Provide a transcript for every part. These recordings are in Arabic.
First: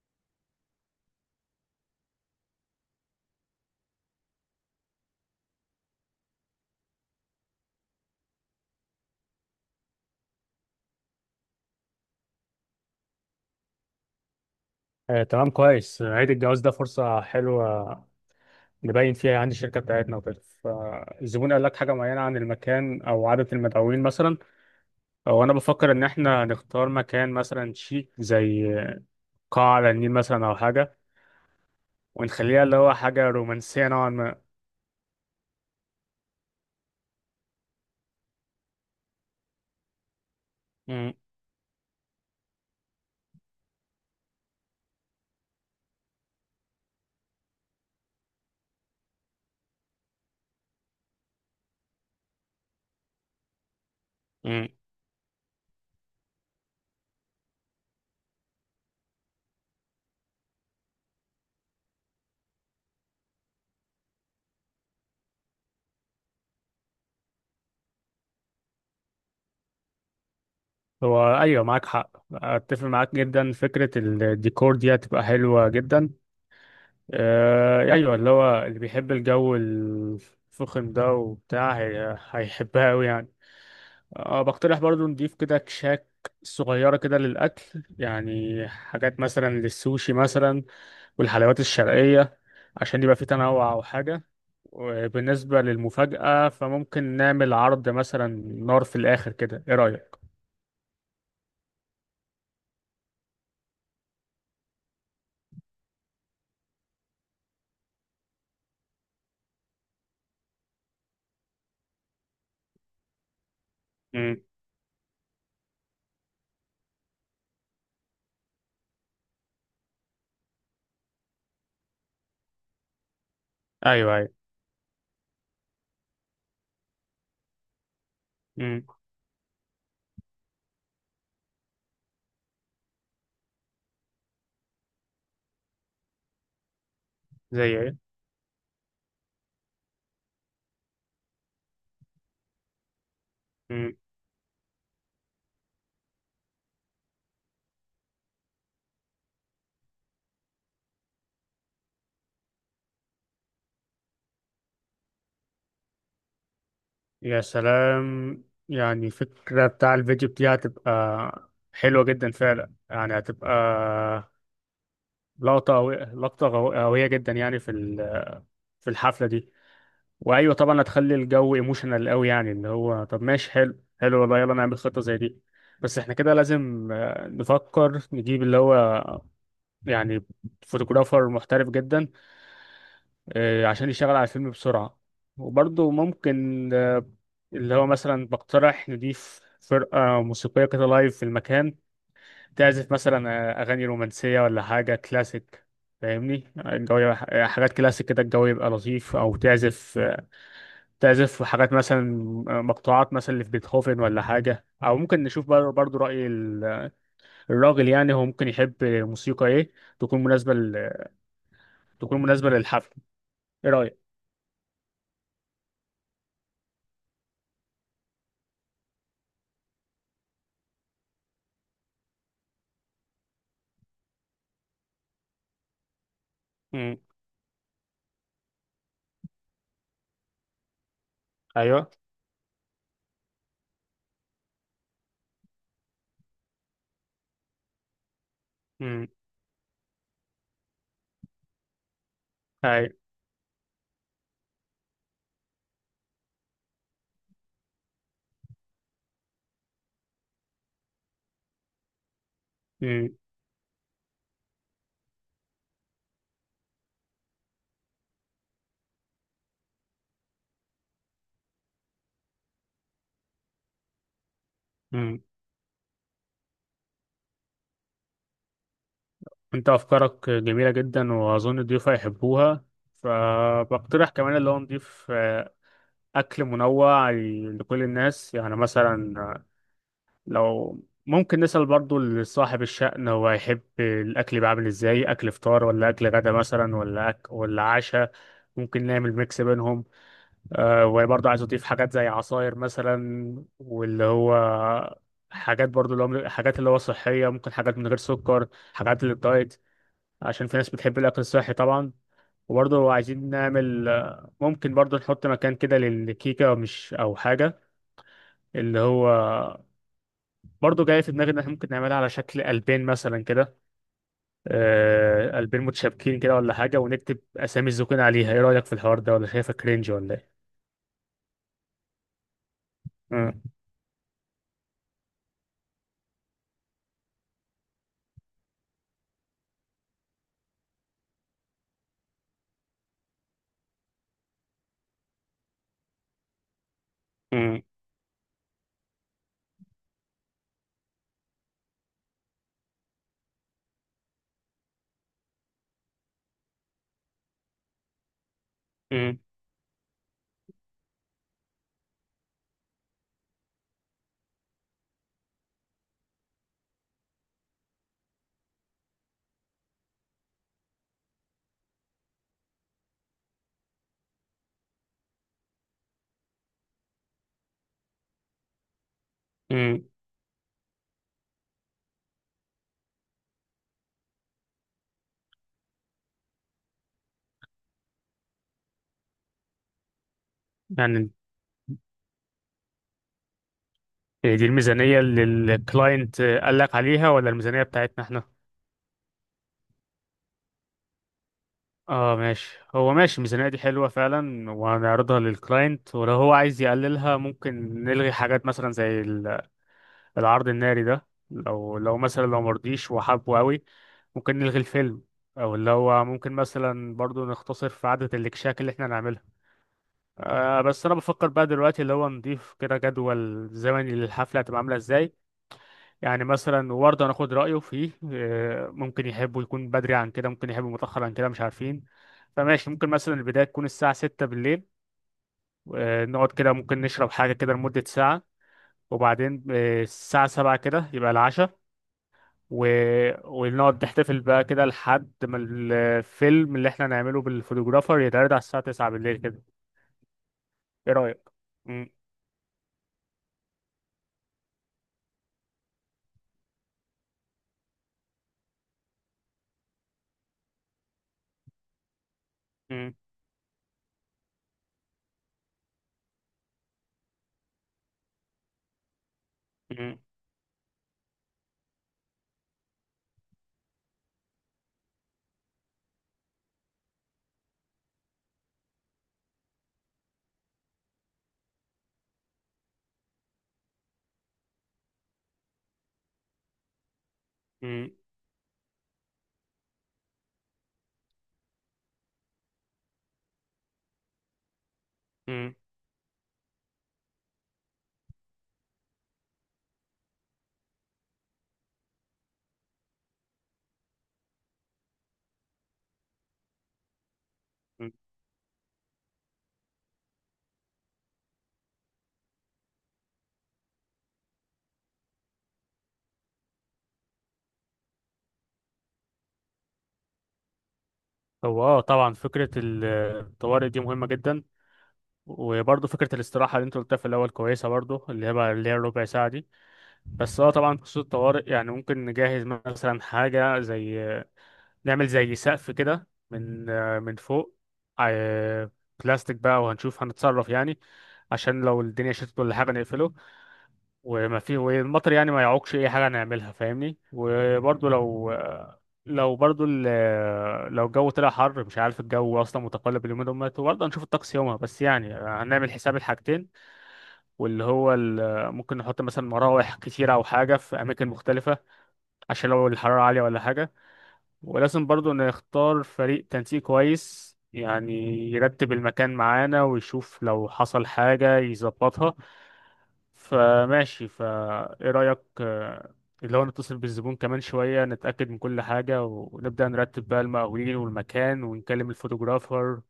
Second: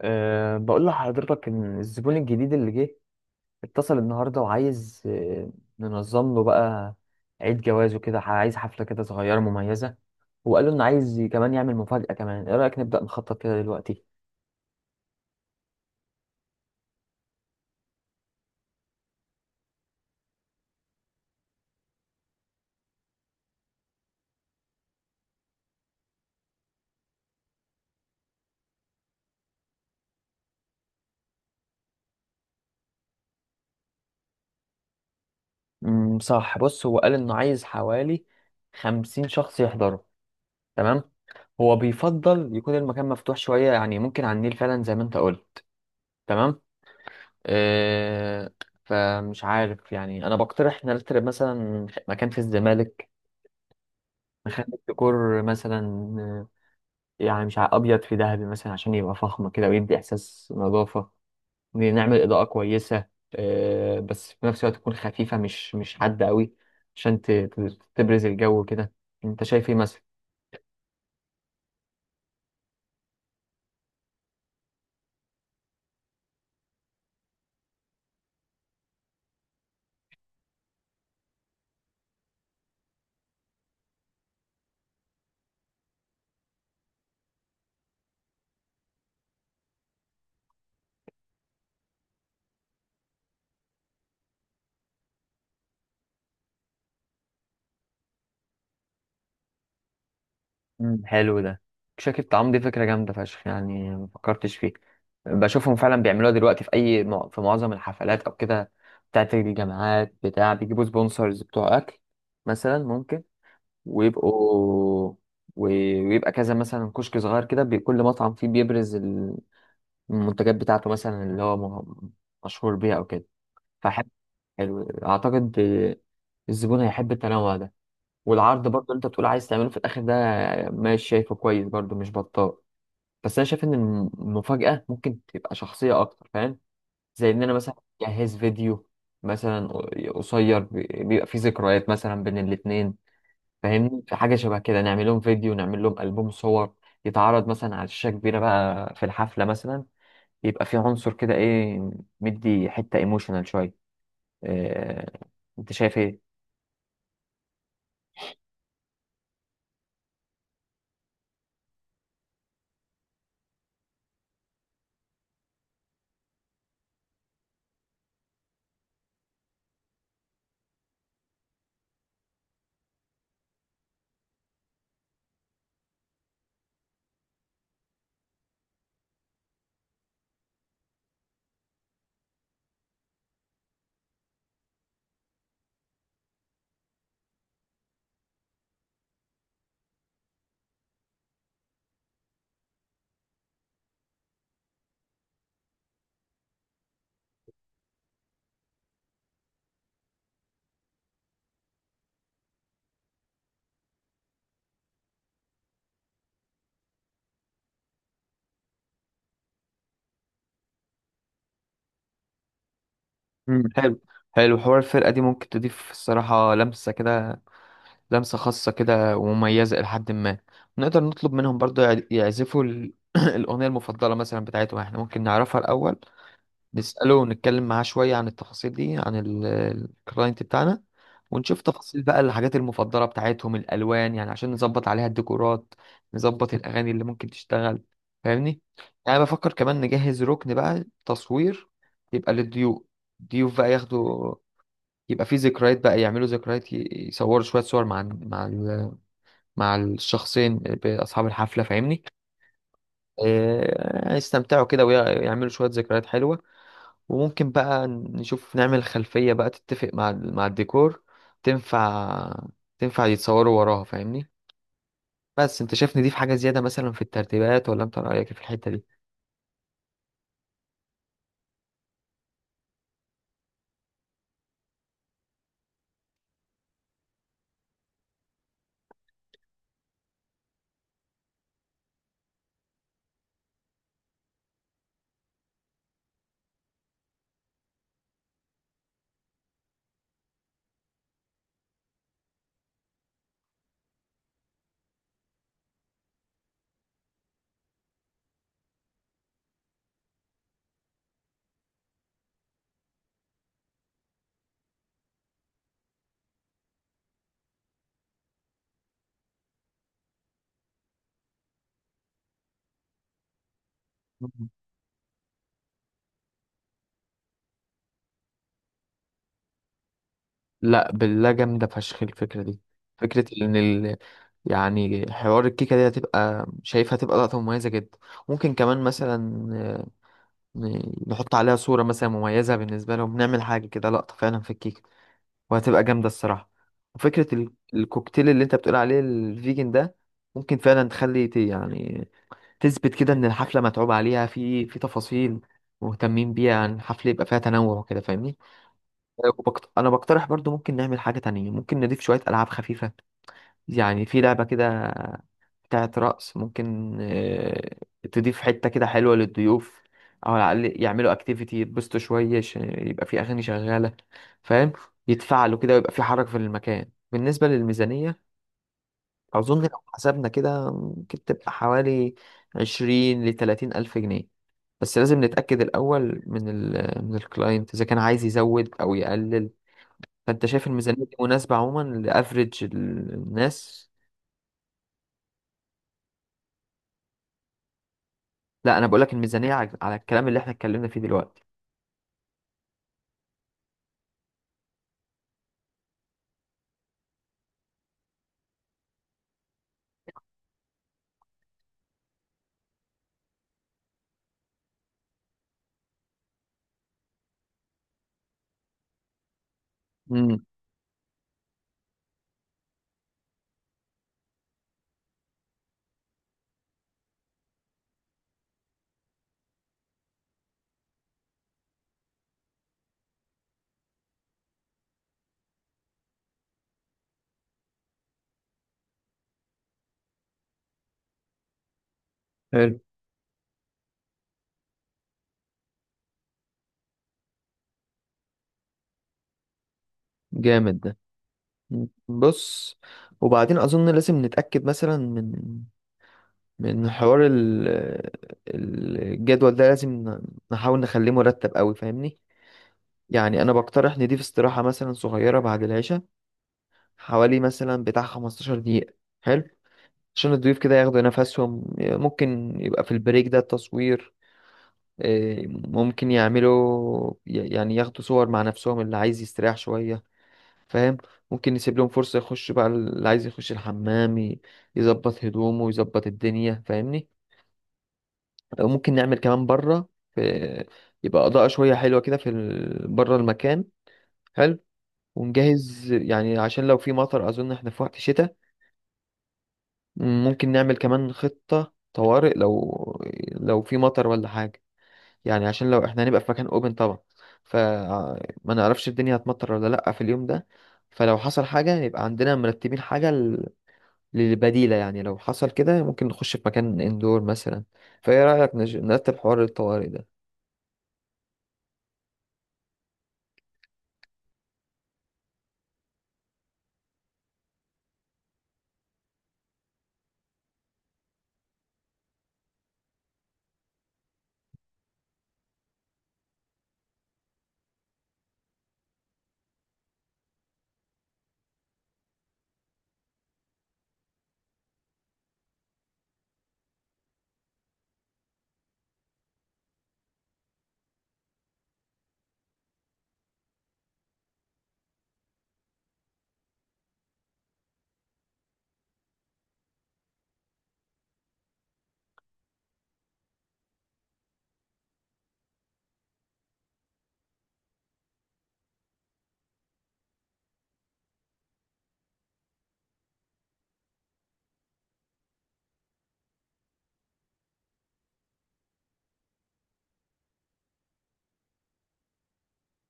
بقول لحضرتك إن الزبون الجديد اللي جه اتصل النهاردة وعايز ننظم له بقى عيد جوازه كده عايز حفلة كده صغيرة مميزة. وقال له إنه عايز كمان يعمل مفاجأة كمان. إيه رأيك نبدأ نخطط كده دلوقتي؟ آه، تمام، كويس. عيد الجواز ده فرصة حلوة نبين فيها عندي الشركة بتاعتنا وكده. فالزبون قال لك حاجة معينة عن المكان أو عدد المدعوين مثلا؟ أو أنا بفكر إن إحنا نختار مكان مثلا شيك زي قاعة على النيل مثلا أو حاجة، ونخليها اللي هو حاجة رومانسية نوعا ما. صح. بص، هو قال إنه عايز حوالي 50 شخص يحضروا. تمام. مم، هو بيفضل يكون المكان مفتوح شوية، يعني ممكن على النيل فعلا زي ما أنت قلت. تمام. أه فمش عارف يعني، أنا بقترح نرتب مثلا مكان في الزمالك. مم. ديكور مثلا. آه، يعني مش ابيض في ذهبي مثلا عشان يبقى فخم كده ويدي احساس نظافه. نعمل اضاءه كويسه. بس في نفس الوقت تكون خفيفه، مش حاده قوي عشان تبرز الجو كده. انت شايف ايه مثلا؟ هو أيوة، معاك حق، أتفق معاك جدا، فكرة الديكور دي هتبقى حلوة جدا. آه، أيوة، اللي هو اللي بيحب الجو الفخم ده وبتاع هيحبها أوي يعني. بقترح برضو نضيف كده كشاك صغيرة كده للأكل، يعني حاجات مثلا للسوشي مثلا والحلويات الشرقية، عشان يبقى في تنوع أو حاجة. وبالنسبة للمفاجأة فممكن نعمل عرض مثلا نار في الآخر كده، إيه رأيك؟ مم، حلو ده. شاكي الطعام دي فكره جامده فشخ، يعني ما فكرتش فيه. بشوفهم فعلا بيعملوها دلوقتي في اي في معظم الحفلات او كده بتاعت الجامعات، بتاع بيجيبوا سبونسرز بتوع اكل مثلا ممكن مم. ويبقوا ويبقى كذا، مثلا كشك صغير كده كل مطعم فيه بيبرز المنتجات بتاعته مثلا اللي هو م- مشهور بيها او كده فحلو. أيوه أيوه. حلو، اعتقد الزبون هيحب التنوع ده. والعرض برضو مم. اللي انت بتقول عايز تعمله في الاخر ده، ماشي، شايفه كويس برضو، مش بطال. بس انا شايف ان المفاجأة ممكن تبقى شخصية اكتر، فاهم؟ زي ان انا مثلا زي إيه؟ اجهز فيديو مثلا قصير بيبقى فيه ذكريات مثلا بين الاتنين، مم. فاهمني. في حاجة شبه كده نعمل لهم فيديو، نعمل لهم ألبوم صور يتعرض مثلا على شاشة كبيرة بقى في الحفلة، مثلا يبقى في عنصر كده ايه، مدي حتة ايموشنال شوية. إيه... انت شايف ايه؟ يا سلام، يعني فكرة بتاع الفيديو دي هتبقى حلوة جدا فعلا، يعني هتبقى لقطة قوية، لقطة قوية جدا يعني في الحفلة دي. وايوه طبعا هتخلي الجو ايموشنال قوي، يعني اللي هو طب ماشي، حلو حلو والله، يلا نعمل خطه زي دي. بس احنا كده لازم نفكر نجيب اللي هو يعني فوتوغرافر محترف جدا، عشان يشتغل على الفيلم بسرعه. وبرضه ممكن اللي هو مثلا بقترح نضيف فرقه موسيقيه كده لايف في المكان، تعزف مثلا اغاني رومانسيه ولا حاجه كلاسيك. فاهمني الجو حاجات كلاسيك كده الجو يبقى لطيف، او تعزف، حاجات مثلا، مقطوعات مثلا اللي في بيتهوفن ولا حاجة. أو ممكن نشوف برضو رأي الراجل، يعني هو ممكن يحب موسيقى إيه تكون مناسبة تكون مناسبة للحفل. مم. إيه رأيك؟ حلو، حلو حوار الفرقة دي ممكن تضيف الصراحة لمسة كده، لمسة خاصة كده ومميزة إلى حد ما. نقدر نطلب منهم برضو يعزفوا الأغنية المفضلة مثلا بتاعتهم، احنا ممكن نعرفها الأول. مم. نسأله ونتكلم معاه شوية عن التفاصيل دي، عن الكلاينت بتاعنا، ونشوف أيوه. تفاصيل بقى الحاجات المفضلة بتاعتهم، الألوان يعني عشان نظبط عليها الديكورات، نظبط الأغاني اللي ممكن تشتغل. فاهمني؟ مم. يعني أنا بفكر كمان نجهز ركن بقى تصوير يبقى للضيوف. أي. الضيوف بقى ياخدوا، يبقى فيه ذكريات، بقى يعملوا ذكريات، يصوروا شوية صور مع الشخصين بأصحاب الحفلة، فاهمني. مم. يستمتعوا كده ويعملوا شوية ذكريات حلوة. وممكن بقى نشوف نعمل خلفية بقى تتفق مع الديكور، تنفع، تنفع يتصوروا وراها، فاهمني. مم. بس انت شايفني دي في حاجة زيادة مثلا في الترتيبات، ولا انت رأيك إيه في الحتة دي؟ أنت أفكارك جميلة جدا وأظن الضيوف هيحبوها، فبقترح كمان اللي هو نضيف أكل منوع لكل الناس، يعني مثلا لو ممكن نسأل برضو لصاحب الشأن هو هيحب الأكل يبقى عامل إزاي، أكل فطار ولا أكل غدا مثلا ولا عشاء. ممكن نعمل ميكس بينهم. وبرضو عايز أضيف حاجات زي عصاير مثلا، واللي هو حاجات برضو اللي هو حاجات اللي هو صحية، ممكن حاجات من غير سكر، حاجات للدايت، عشان في ناس بتحب الأكل الصحي طبعا. وبرضه عايزين نعمل ممكن برضه نحط مكان كده للكيكة مش أو حاجة. اللي هو برضه جاي في دماغي ان احنا ممكن نعملها على شكل قلبين مثلا كده، مم. قلبين متشابكين كده ولا حاجه، ونكتب اسامي الزوجين عليها. ايه رايك في الحوار ده، ولا شايفه كرينج ولا ايه؟ لا بالله، جامدة فشخ الفكرة دي. فكرة مم، ان يعني حوار الكيكة دي، هتبقى شايفها هتبقى لقطة مميزة جدا. ممكن كمان مثلا نحط عليها صورة مثلا مميزة بالنسبة لهم، نعمل حاجة كده لقطة فعلا في الكيكة، وهتبقى جامدة الصراحة. وفكرة ال- مم، الكوكتيل اللي انت بتقول عليه الفيجن ده، ممكن فعلا تخلي يعني تثبت كده ان الحفلة متعوب عليها في تفاصيل مهتمين بيها عن الحفلة، يبقى فيها تنوع وكده، فاهمني. مم، انا بقترح برضو ممكن نعمل حاجة تانية، ممكن نضيف شوية ألعاب خفيفة. يعني في لعبة كده بتاعت رقص ممكن تضيف حتة كده حلوة للضيوف. أو على الأقل يعملوا أكتيفيتي يتبسطوا شوية، يبقى في أغاني شغالة، فاهم؟ يتفعلوا كده ويبقى في حركة في المكان. بالنسبة للميزانية، أظن لو مم. حسبنا كده ممكن تبقى حوالي 20-30 ألف جنيه. بس لازم نتأكد الأول من الكلاينت إذا كان عايز يزود أو يقلل. فأنت شايف الميزانية يعني دي مناسبة عموما لأفريج الناس؟ دي الميزانيه اللي الكلاينت قال لك عليها ولا الميزانيه بتاعتنا احنا؟ لا، أنا بقولك الميزانية على الكلام اللي احنا اتكلمنا فيه دلوقتي. اه ماشي، هو ماشي الميزانيه دي حلوه فعلا وهنعرضها للكلاينت. ولو هو عايز يقللها ممكن نلغي حاجات مثلا زي العرض الناري ده، لو مثلا لو مرضيش وحابه قوي، ممكن نلغي الفيلم، او اللي هو ممكن مثلا برضو نختصر في عدد الاكشاك اللي احنا نعملها. امم بس انا بفكر بقى دلوقتي اللي هو نضيف كده جدول زمني للحفله هتبقى عامله ازاي، يعني مثلا وبرضه هناخد رايه فيه. ممكن يحبوا يكون بدري عن كده، ممكن يحبوا متاخر عن كده، مش عارفين. فماشي، ممكن مثلا البدايه تكون الساعه 6 بالليل، نقعد كده ممكن نشرب حاجه كده لمده ساعه، وبعدين الساعه 7 كده يبقى العشاء، و... حلو، ونقعد نحتفل بقى كده لحد ما الفيلم اللي احنا نعمله بالفوتوغرافر يتعرض على الساعة 9 بالليل كده. جامد ايه ده. رأيك؟ م- مم. بص، وبعدين اظن لازم نتاكد مثلا من حوار الجدول ده، لازم نحاول نخليه مرتب قوي، فاهمني. م- يعني انا بقترح نضيف استراحه مثلا صغيره بعد العشاء حوالي مثلا بتاع 15 دقيقه. حلو م- عشان الضيوف كده ياخدوا نفسهم، ممكن يبقى في البريك ده تصوير. ممكن يعملوا يعني ياخدوا صور مع نفسهم اللي عايز يستريح شويه، فاهم. ممكن نسيب لهم فرصة يخش بقى اللي عايز يخش الحمام، يظبط هدومه يظبط الدنيا، فاهمني. م- أو ممكن نعمل كمان بره، في يبقى إضاءة شوية حلوة كده في بره المكان. حلو. م- ونجهز يعني عشان لو في مطر، أظن احنا في وقت شتاء. ممكن نعمل كمان خطة طوارئ، لو في مطر ولا حاجة، يعني عشان لو احنا هنبقى في مكان اوبن طبعا، م. فما نعرفش الدنيا هتمطر ولا لأ في اليوم ده. فلو حصل حاجة، يبقى عندنا مرتبين حاجة للبديلة، يعني لو حصل كده ممكن نخش في مكان اندور مثلا. فايه رأيك نرتب حوار الطوارئ ده؟ هو طبعا فكرة الطوارئ دي مهمة جدا، وبرضه فكرة الاستراحة اللي انت قلتها في الأول كويسة برضه، اللي هي بقى اللي هي الربع ساعة دي. بس طبعا خصوص الطوارئ يعني ممكن نجهز مثلا حاجة زي نعمل زي سقف كده من فوق، آه، بلاستيك بقى، وهنشوف هنتصرف يعني، عشان لو الدنيا شتت ولا حاجة نقفله، وما في والمطر يعني ما يعوقش أي حاجة نعملها فاهمني. وبرضه لو برضه لو الجو طلع حر، مش عارف الجو أصلا متقلب اليومين دول، وبرضه هنشوف الطقس يومها، بس يعني هنعمل حساب الحاجتين. واللي هو ممكن نحط مثلا مراوح كتيرة أو حاجة في أماكن مختلفة، عشان لو الحرارة عالية ولا حاجة. ولازم برضه نختار فريق تنسيق كويس يعني، يرتب المكان معانا ويشوف لو حصل حاجة يظبطها. فماشي ايه رأيك اللي هو نتصل بالزبون كمان شوية، نتأكد من كل حاجة، ونبدأ نرتب بقى المقاولين والمكان، ونكلم الفوتوغرافر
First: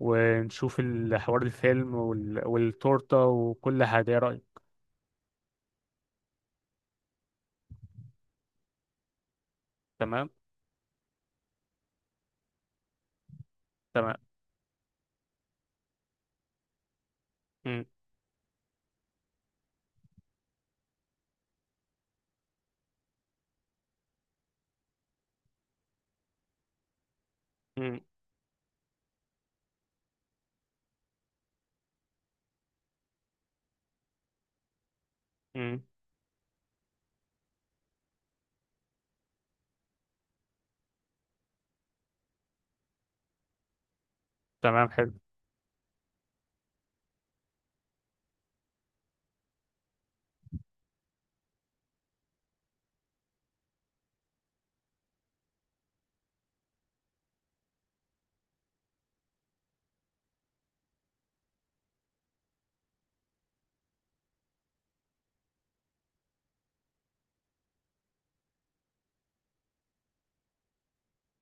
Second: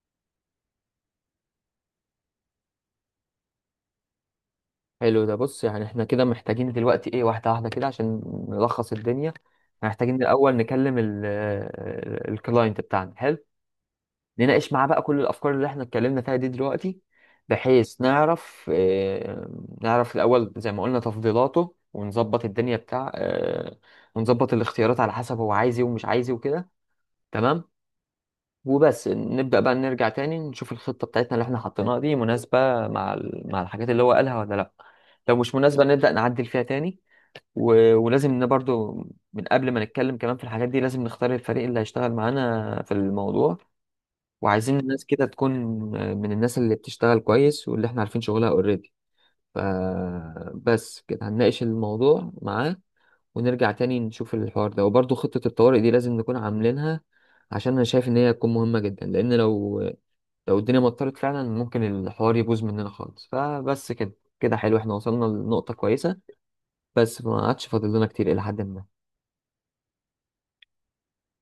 ونشوف الحوار الفيلم والتورتة وكل حاجة. ايه رأيك؟ حلو ده. بص، يعني احنا كده محتاجين دلوقتي ايه؟ واحدة واحدة كده عشان نلخص الدنيا، محتاجين تمام. الأول نكلم الكلاينت بتاعنا. حلو. تمام. نناقش معاه بقى كل الأفكار اللي احنا اتكلمنا فيها دي دلوقتي، م- بحيث نعرف الأول زي ما قلنا تفضيلاته، ونظبط الدنيا بتاع، ونظبط الاختيارات على حسب هو عايز ايه ومش عايز ايه وكده. تمام. م- وبس نبدأ بقى نرجع تاني نشوف الخطة بتاعتنا اللي احنا حطيناها دي مناسبة مع الحاجات اللي هو قالها ولا لا. لو مش م. مناسبة نبدأ نعدل فيها تاني. ولازم برضو من قبل ما نتكلم كمان في الحاجات دي، لازم نختار الفريق اللي هيشتغل معانا في الموضوع. وعايزين تمام، الناس حلو. كده تكون من الناس اللي بتشتغل كويس واللي احنا عارفين شغلها اوريدي. فبس كده هنناقش الموضوع معاه، ونرجع تاني نشوف الحوار ده. وبرضو خطة الطوارئ دي لازم نكون عاملينها، عشان انا شايف ان هي تكون مهمة جدا، لان لو الدنيا مطرت فعلا ممكن الحوار يبوظ مننا خالص. فبس كده، كده حلو، احنا وصلنا لنقطة كويسة، بس ما عادش فاضل لنا كتير إلى حد ما.